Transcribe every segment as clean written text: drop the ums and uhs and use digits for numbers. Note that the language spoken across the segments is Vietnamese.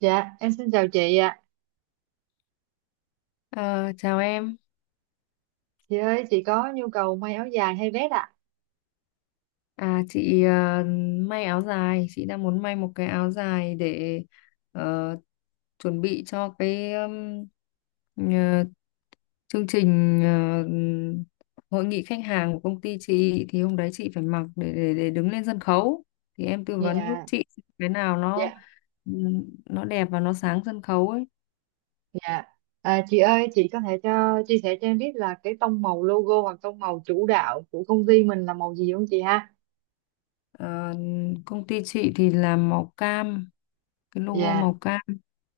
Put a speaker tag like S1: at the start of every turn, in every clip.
S1: Dạ, em xin chào chị ạ.
S2: Ờ, chào em.
S1: Chị ơi, chị có nhu cầu may áo dài hay vest ạ?
S2: À, chị may áo dài. Chị đang muốn may một cái áo dài để ờ, chuẩn bị cho cái ờ, chương trình, hội nghị khách hàng của công ty chị, thì hôm đấy chị phải mặc để đứng lên sân khấu. Thì em tư vấn giúp
S1: Dạ,
S2: chị cái nào
S1: dạ,
S2: nó đẹp và nó sáng sân khấu ấy.
S1: dạ. À, chị ơi, chị có thể cho chia sẻ cho em biết là cái tông màu logo hoặc tông màu chủ đạo của công ty mình là màu gì không chị ha?
S2: Ờ, công ty chị thì làm màu cam, cái logo
S1: Dạ.
S2: màu cam.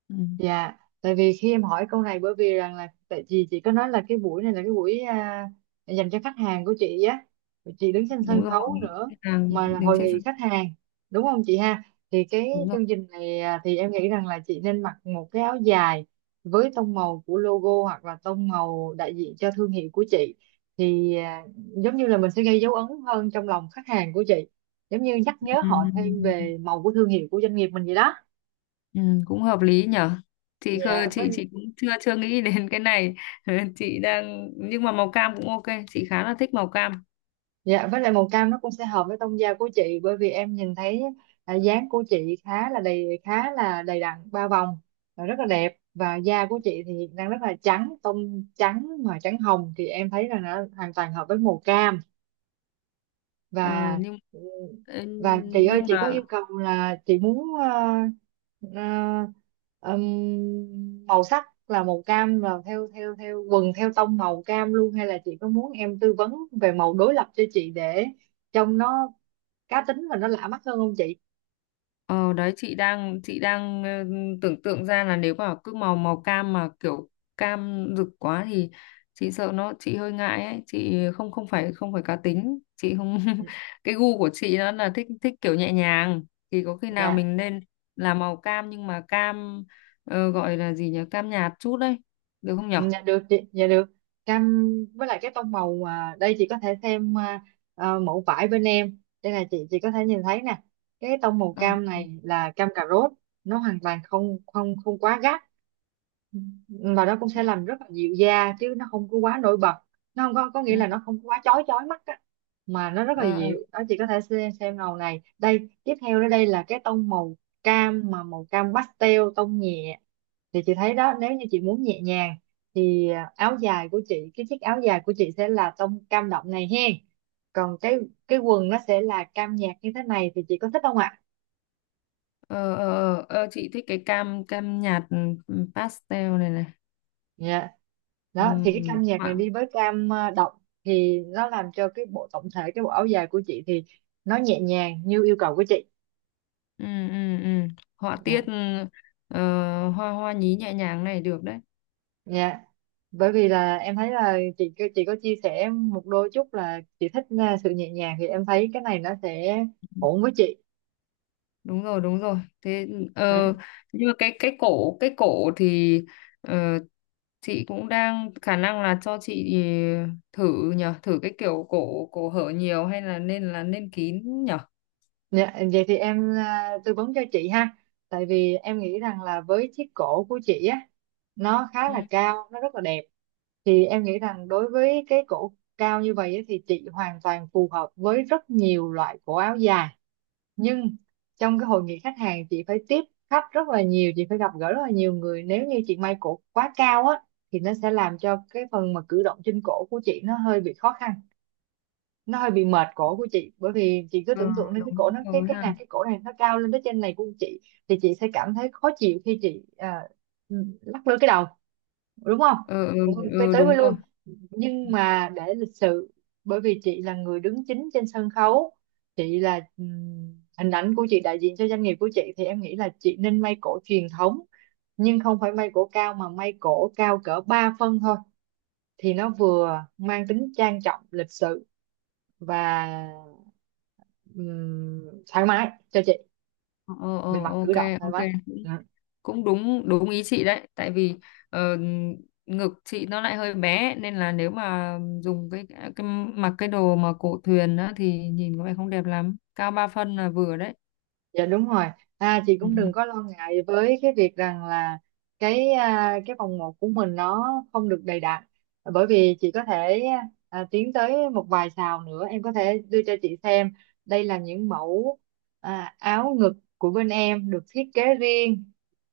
S2: Ừ,
S1: Dạ, tại vì khi em hỏi câu này bởi vì rằng là tại vì chị có nói là cái buổi này là cái buổi à, dành cho khách hàng của chị á. Rồi chị đứng trên
S2: đúng
S1: sân
S2: rồi, hội
S1: khấu
S2: nghị
S1: nữa
S2: khách hàng
S1: mà là
S2: đứng
S1: hội
S2: trên
S1: nghị
S2: sân,
S1: khách hàng, đúng không chị ha? Thì cái
S2: đúng rồi.
S1: chương trình này à, thì em nghĩ rằng là chị nên mặc một cái áo dài với tông màu của logo hoặc là tông màu đại diện cho thương hiệu của chị, thì à, giống như là mình sẽ gây dấu ấn hơn trong lòng khách hàng của chị, giống như nhắc nhớ họ thêm
S2: Ừ,
S1: về màu của thương hiệu của doanh nghiệp mình vậy đó.
S2: ừ, cũng hợp lý nhở. chị khơ
S1: Dạ, với.
S2: chị chị cũng chưa chưa nghĩ đến cái này. chị đang Nhưng mà màu cam cũng ok, chị khá là thích màu cam.
S1: Dạ, với lại màu cam nó cũng sẽ hợp với tông da của chị bởi vì em nhìn thấy à, dáng của chị khá là đầy đặn ba vòng và rất là đẹp, và da của chị thì đang rất là trắng, tông trắng mà trắng hồng thì em thấy là nó hoàn toàn hợp với màu cam.
S2: Ờ,
S1: và
S2: nhưng ừ,
S1: và chị ơi
S2: nhưng
S1: chị có
S2: mà,
S1: yêu cầu là chị muốn ờ, màu sắc là màu cam là theo theo theo quần theo tông màu cam luôn, hay là chị có muốn em tư vấn về màu đối lập cho chị để trông nó cá tính và nó lạ mắt hơn không chị?
S2: Ờ đấy chị đang tưởng tượng ra là nếu mà cứ màu màu cam mà kiểu cam rực quá thì chị sợ nó, chị hơi ngại ấy, chị không không phải cá tính, chị không.
S1: Ừ.
S2: Cái gu của chị nó là thích thích kiểu nhẹ nhàng. Thì có khi nào
S1: Dạ.
S2: mình nên là màu cam, nhưng mà cam, gọi là gì nhỉ, cam nhạt chút đấy, được không nhở?
S1: Dạ được chị, dạ được. Cam với lại cái tông màu à, đây chị có thể thêm à, à, mẫu vải bên em. Đây là chị có thể nhìn thấy nè. Cái tông màu
S2: Ờ,
S1: cam này là cam cà rốt, nó hoàn toàn không không không quá gắt mà nó cũng
S2: ừ,
S1: sẽ làm rất là dịu da chứ nó không có quá nổi bật. Nó không có, có nghĩa
S2: ừ.
S1: là nó không có quá chói chói mắt á mà nó rất là
S2: Ờ, ờ,
S1: dịu đó. Chị có thể xem màu này, đây tiếp theo đó, đây là cái tông màu cam, mà màu cam pastel tông nhẹ thì chị thấy đó, nếu như chị muốn nhẹ nhàng thì à, áo dài của chị, cái chiếc áo dài của chị sẽ là tông cam đậm này hen, còn cái quần nó sẽ là cam nhạt như thế này, thì chị có thích không ạ?
S2: ờ, ờ, ờ, chị thích cái cam cam nhạt, pastel này này.
S1: Dạ. Đó thì cái
S2: Ừ,
S1: cam nhạc này đi với cam động thì nó làm cho cái bộ tổng thể, cái bộ áo dài của chị thì nó nhẹ nhàng như yêu cầu của chị.
S2: ừ, ừ, ừ. Họa
S1: Dạ.
S2: tiết, hoa hoa nhí nhẹ nhàng này được đấy.
S1: Dạ. Bởi vì là em thấy là chị có chia sẻ một đôi chút là chị thích sự nhẹ nhàng, thì em thấy cái này nó sẽ ổn với chị.
S2: Đúng rồi, đúng rồi. Thế,
S1: Dạ.
S2: ờ, nhưng mà cái cổ, cái cổ thì, ờ, chị cũng đang khả năng là cho chị thử nhở, thử cái kiểu cổ cổ hở nhiều hay là nên kín nhở?
S1: Dạ, vậy thì em à, tư vấn cho chị ha. Tại vì em nghĩ rằng là với chiếc cổ của chị á, nó khá là
S2: Ừ,
S1: cao, nó rất là đẹp. Thì em nghĩ rằng đối với cái cổ cao như vậy á, thì chị hoàn toàn phù hợp với rất nhiều loại cổ áo dài. Nhưng trong cái hội nghị khách hàng chị phải tiếp khách rất là nhiều, chị phải gặp gỡ rất là nhiều người. Nếu như chị may cổ quá cao á, thì nó sẽ làm cho cái phần mà cử động trên cổ của chị nó hơi bị khó khăn, nó hơi bị mệt cổ của chị, bởi vì chị cứ
S2: ờ,
S1: tưởng tượng đến cái cổ,
S2: đúng
S1: nó cái
S2: rồi
S1: cái
S2: ha.
S1: này cái cổ này nó cao lên tới trên này của chị, thì chị sẽ cảm thấy khó chịu khi chị à, lắc lư cái đầu, đúng không,
S2: Ờ, ờ,
S1: cũng không tới,
S2: ờ,
S1: tới
S2: đúng
S1: với lui,
S2: rồi.
S1: nhưng mà để lịch sự bởi vì chị là người đứng chính trên sân khấu, chị là hình ảnh của chị đại diện cho doanh nghiệp của chị, thì em nghĩ là chị nên may cổ truyền thống, nhưng không phải may cổ cao mà may cổ cao cỡ 3 phân thôi, thì nó vừa mang tính trang trọng lịch sự và thoải mái cho chị
S2: Ờ, ờ, ờ,
S1: về mặt cử
S2: ok,
S1: động thoải
S2: ok.
S1: mái. Ừ.
S2: Cũng đúng, đúng ý chị đấy. Tại vì ờ, ngực chị nó lại hơi bé, nên là nếu mà dùng cái mặc cái đồ mà cổ thuyền á, thì nhìn có vẻ không đẹp lắm. Cao 3 phân là vừa đấy.
S1: Dạ đúng rồi. À, chị
S2: Ừ.
S1: cũng đừng có lo ngại với cái việc rằng là cái à, cái vòng một của mình nó không được đầy đặn, bởi vì chị có thể à, tiến tới một vài sào nữa em có thể đưa cho chị xem. Đây là những mẫu à, áo ngực của bên em được thiết kế riêng,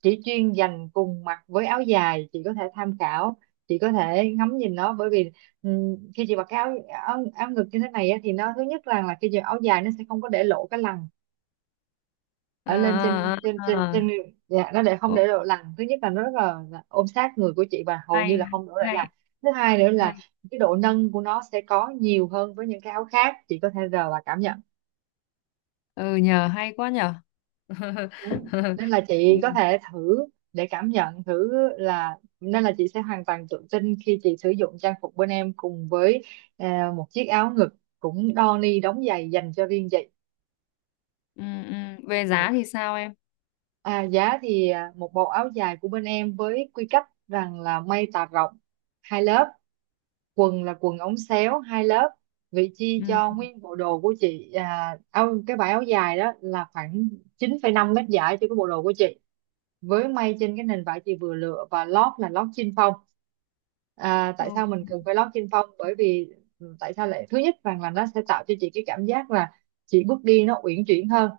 S1: chỉ chuyên dành cùng mặc với áo dài, chị có thể tham khảo, chị có thể ngắm nhìn nó, bởi vì khi chị mặc cái áo, áo ngực như thế này á, thì nó thứ nhất là khi chị mặc áo dài nó sẽ không có để lộ cái lằn ở
S2: À,
S1: lên
S2: à,
S1: trên trên
S2: à.
S1: trên
S2: À.
S1: trên Dạ, nó để không
S2: Ồ,
S1: để độ lằn, thứ nhất là nó rất là ôm sát người của chị và hầu như
S2: hay,
S1: là không đổ lại lằn.
S2: hay,
S1: Thứ hai nữa là
S2: hay.
S1: cái độ nâng của nó sẽ có nhiều hơn với những cái áo khác, chị có thể rờ và cảm nhận.
S2: Ừ nhờ, hay quá nhờ.
S1: Ừ. Nên là
S2: Ừ,
S1: chị có thể thử để cảm nhận thử, là nên là chị sẽ hoàn toàn tự tin khi chị sử dụng trang phục bên em cùng với à, một chiếc áo ngực cũng đo ni đóng giày dành cho riêng chị.
S2: ừ, ừ. Về
S1: Dạ.
S2: giá thì sao em?
S1: À, giá thì à, một bộ áo dài của bên em với quy cách rằng là may tà rộng hai lớp, quần là quần ống xéo hai lớp. Vị chi cho
S2: Ừ.
S1: nguyên bộ đồ của chị à, áo cái vải áo dài đó là khoảng 9,5 mét giải cho cái bộ đồ của chị, với may trên cái nền vải chị vừa lựa, và lót là lót chin phong. À, tại
S2: Ừ.
S1: sao mình cần phải lót chin phong, bởi vì tại sao lại thứ nhất rằng là nó sẽ tạo cho chị cái cảm giác là chị bước đi nó uyển chuyển hơn,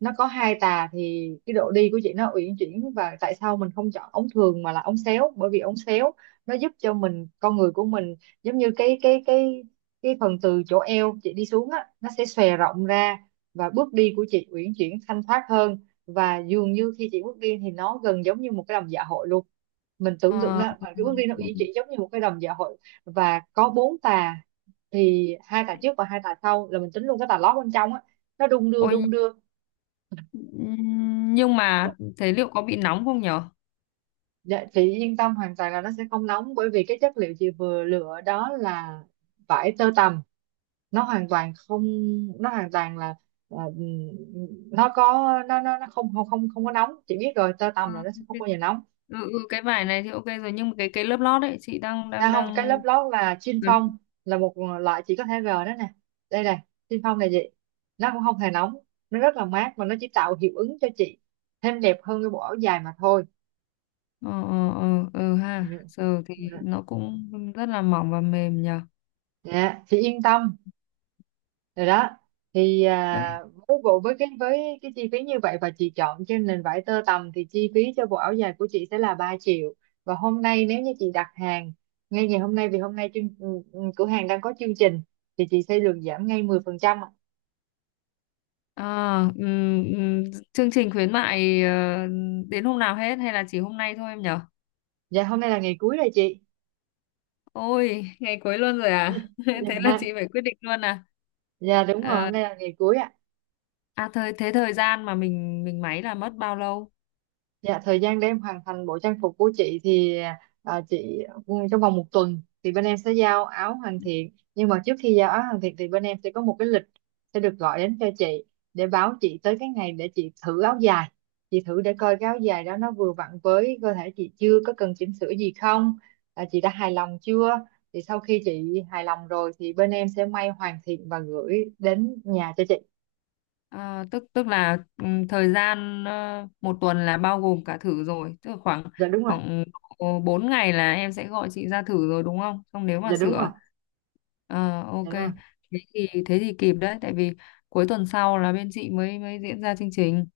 S1: nó có hai tà thì cái độ đi của chị nó uyển chuyển. Và tại sao mình không chọn ống thường mà là ống xéo, bởi vì ống xéo nó giúp cho mình, con người của mình, giống như cái cái phần từ chỗ eo chị đi xuống á nó sẽ xòe rộng ra, và bước đi của chị uyển chuyển thanh thoát hơn, và dường như khi chị bước đi thì nó gần giống như một cái đầm dạ hội luôn. Mình tưởng tượng
S2: Ờ,
S1: đó mà cái bước đi nó ý
S2: ừ.
S1: chị giống như một cái đầm dạ hội và có bốn tà, thì hai tà trước và hai tà sau là mình tính luôn cái tà lót bên trong á, nó đung đưa
S2: Ôi.
S1: đung đưa.
S2: Ừ, nhưng mà thế liệu có bị nóng không nhở?
S1: Dạ, chị yên tâm hoàn toàn là nó sẽ không nóng, bởi vì cái chất liệu chị vừa lựa đó là vải tơ tằm, nó hoàn toàn không, nó hoàn toàn là, nó có, nó nó không không không không có nóng. Chị biết rồi, tơ
S2: Ờ,
S1: tằm là nó sẽ không
S2: cái-
S1: bao giờ nóng.
S2: cái vải này thì ok rồi, nhưng mà cái lớp lót ấy chị đang đang
S1: À không, cái
S2: đang
S1: lớp lót là chin
S2: cấn.
S1: phong, là một loại chỉ có thể g đó nè. Đây này, chin phong này chị. Nó cũng không hề nóng, nó rất là mát và nó chỉ tạo hiệu ứng cho chị thêm đẹp hơn cái bộ áo dài mà thôi.
S2: Ờ, ờ, ờ, ừ,
S1: Ừ.
S2: ha, giờ thì
S1: Ừ.
S2: nó cũng rất là mỏng và mềm nhờ.
S1: Dạ, chị yên tâm rồi đó. Thì
S2: Vậy,
S1: à, với bộ, với cái, với cái chi phí như vậy và chị chọn trên nền vải tơ tằm thì chi phí cho bộ áo dài của chị sẽ là 3 triệu. Và hôm nay nếu như chị đặt hàng ngay ngày hôm nay, vì hôm nay chương, cửa hàng đang có chương trình thì chị sẽ được giảm ngay 10%.
S2: à, ừm, ừm, chương trình khuyến mại đến hôm nào hết hay là chỉ hôm nay thôi em nhở?
S1: Dạ hôm nay là ngày cuối rồi chị.
S2: Ôi, ngày cuối luôn rồi à? Thế là chị
S1: Dạ,
S2: phải quyết định luôn à?
S1: dạ đúng rồi,
S2: Ờ,
S1: hôm nay là ngày cuối ạ.
S2: à, thời gian mà mình máy là mất bao lâu?
S1: Dạ thời gian để em hoàn thành bộ trang phục của chị thì à, chị trong vòng một tuần thì bên em sẽ giao áo hoàn thiện, nhưng mà trước khi giao áo hoàn thiện thì bên em sẽ có một cái lịch sẽ được gọi đến cho chị để báo chị tới cái ngày để chị thử áo dài. Chị thử để coi cái áo dài đó nó vừa vặn với cơ thể chị chưa, có cần chỉnh sửa gì không, à, chị đã hài lòng chưa, thì sau khi chị hài lòng rồi thì bên em sẽ may hoàn thiện và gửi đến nhà cho chị.
S2: À, tức tức là thời gian, một tuần là bao gồm cả thử rồi, tức là khoảng
S1: Dạ đúng rồi.
S2: khoảng độ 4 ngày là em sẽ gọi chị ra thử rồi đúng không? Xong nếu mà
S1: Dạ đúng rồi.
S2: sửa, ok.
S1: Dạ đúng rồi.
S2: Thế thì kịp đấy, tại vì cuối tuần sau là bên chị mới mới diễn ra chương trình.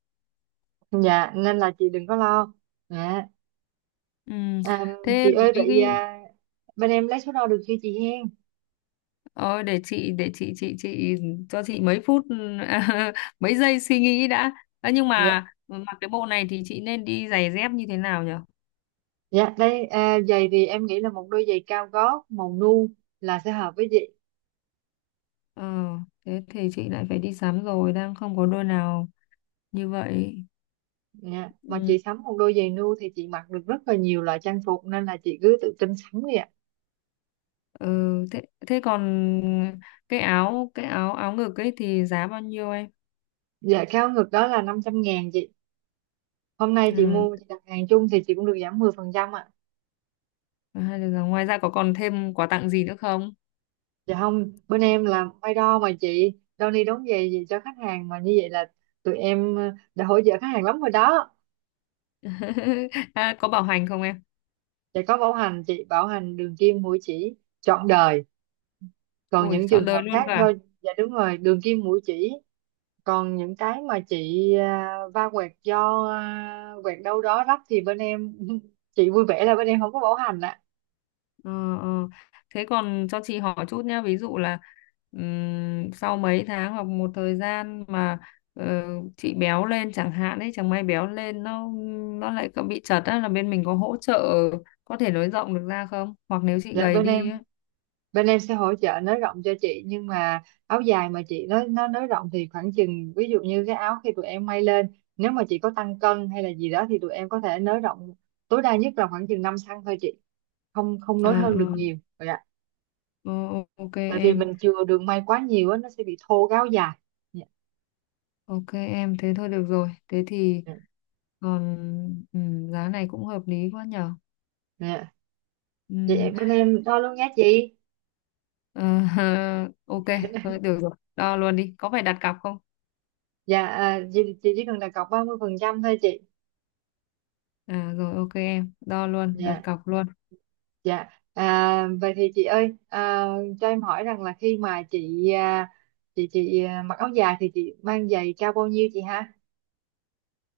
S1: Dạ nên là chị đừng có lo. Dạ.
S2: Ừm,
S1: À, chị
S2: thế mấy
S1: ơi vậy
S2: cái,
S1: à, bên em lấy số đo được chưa chị hen?
S2: ờ, để chị cho chị mấy phút, mấy giây suy nghĩ đã. Ờ, nhưng
S1: Dạ.
S2: mà mặc cái bộ này thì chị nên đi giày dép như thế nào nhỉ?
S1: Dạ đây à, giày thì em nghĩ là một đôi giày cao gót màu nu là sẽ hợp với chị.
S2: Ờ, thế thì chị lại phải đi sắm rồi, đang không có đôi nào như vậy.
S1: Dạ mà
S2: Ừ.
S1: chị sắm một đôi giày nu thì chị mặc được rất là nhiều loại trang phục nên là chị cứ tự tin sắm đi ạ.
S2: Ừ, thế thế còn cái áo áo ngực ấy thì giá bao nhiêu em?
S1: Dạ cao ngực đó là 500.000 chị, hôm nay chị
S2: Ừ,
S1: mua, chị đặt hàng chung thì chị cũng được giảm 10% ạ.
S2: hay là ngoài ra có còn thêm quà tặng gì nữa không?
S1: Dạ không, bên em làm may đo mà chị, đo ni đóng giày gì cho khách hàng mà, như vậy là tụi em đã hỗ trợ khách hàng lắm rồi đó.
S2: À, có bảo hành không em?
S1: Dạ có bảo hành chị, bảo hành đường kim mũi chỉ trọn đời. Còn
S2: Ui,
S1: những
S2: chọn
S1: trường
S2: đời
S1: hợp
S2: luôn cơ
S1: khác do,
S2: à?
S1: dạ đúng rồi, đường kim mũi chỉ. Còn những cái mà chị va quẹt do quẹt đâu đó rách thì bên em, chị vui vẻ là bên em không có bảo hành ạ.
S2: Ờ, ờ. Thế còn cho chị hỏi chút nhé, ví dụ là sau mấy tháng hoặc một thời gian mà, ờ, chị béo lên chẳng hạn ấy, chẳng may béo lên, nó lại có bị chật á, là bên mình có hỗ trợ có thể nới rộng được ra không? Hoặc nếu chị
S1: Dạ
S2: gầy
S1: bên
S2: đi
S1: em
S2: á.
S1: bên em sẽ hỗ trợ nới rộng cho chị, nhưng mà áo dài mà chị nó nới rộng thì khoảng chừng, ví dụ như cái áo khi tụi em may lên nếu mà chị có tăng cân hay là gì đó thì tụi em có thể nới rộng tối đa nhất là khoảng chừng 5 cm thôi chị, không không
S2: Ờ,
S1: nối hơn được nhiều rồi ạ,
S2: ờ, ờ, ok
S1: tại vì
S2: em,
S1: mình chừa đường may quá nhiều á nó sẽ bị thô cái áo dài. Dạ.
S2: ok em, thế thôi được rồi. Thế thì
S1: Dạ.
S2: còn, giá này cũng hợp lý quá nhở.
S1: Dạ. Vậy
S2: Ừm,
S1: bên em đo luôn nhé chị.
S2: ờ, ok, thôi được rồi, đo luôn đi. Có phải đặt cọc không?
S1: Dạ à, chị chỉ cần đặt cọc 30 phần trăm thôi chị.
S2: À rồi, ok em, đo luôn, đặt
S1: Dạ.
S2: cọc luôn.
S1: Dạ, à, vậy thì chị ơi, à, cho em hỏi rằng là khi mà chị à, chị à, mặc áo dài thì chị mang giày cao bao nhiêu chị ha?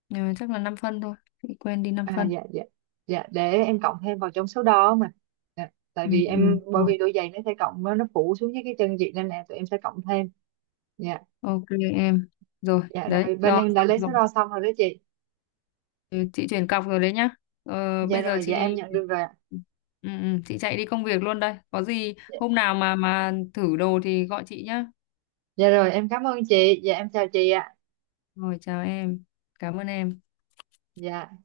S2: Nhưng chắc là 5 phân thôi, chị quên đi, 5
S1: À
S2: phân.
S1: dạ dạ. Dạ để em cộng thêm vào trong số đó mà. Dạ, tại
S2: Ừ,
S1: vì
S2: ừ,
S1: em bởi
S2: rồi,
S1: vì đôi giày nó sẽ cộng, nó phủ xuống với cái chân chị nên là tụi em sẽ cộng thêm. Dạ.
S2: ok em. Rồi,
S1: Dạ rồi
S2: đấy,
S1: bên
S2: đo
S1: em đã lấy
S2: xong
S1: số
S2: rồi,
S1: đo xong rồi đó chị.
S2: chị chuyển cọc rồi đấy nhá. Ờ,
S1: Dạ
S2: bây giờ
S1: rồi, dạ em
S2: chị
S1: nhận được rồi ạ.
S2: ừ, ừ, chị chạy đi công việc luôn đây. Có gì
S1: Dạ,
S2: hôm nào mà thử đồ thì gọi chị nhá.
S1: dạ rồi, em cảm ơn chị. Dạ em chào chị ạ.
S2: Rồi, chào em. Cảm ơn em.
S1: Dạ.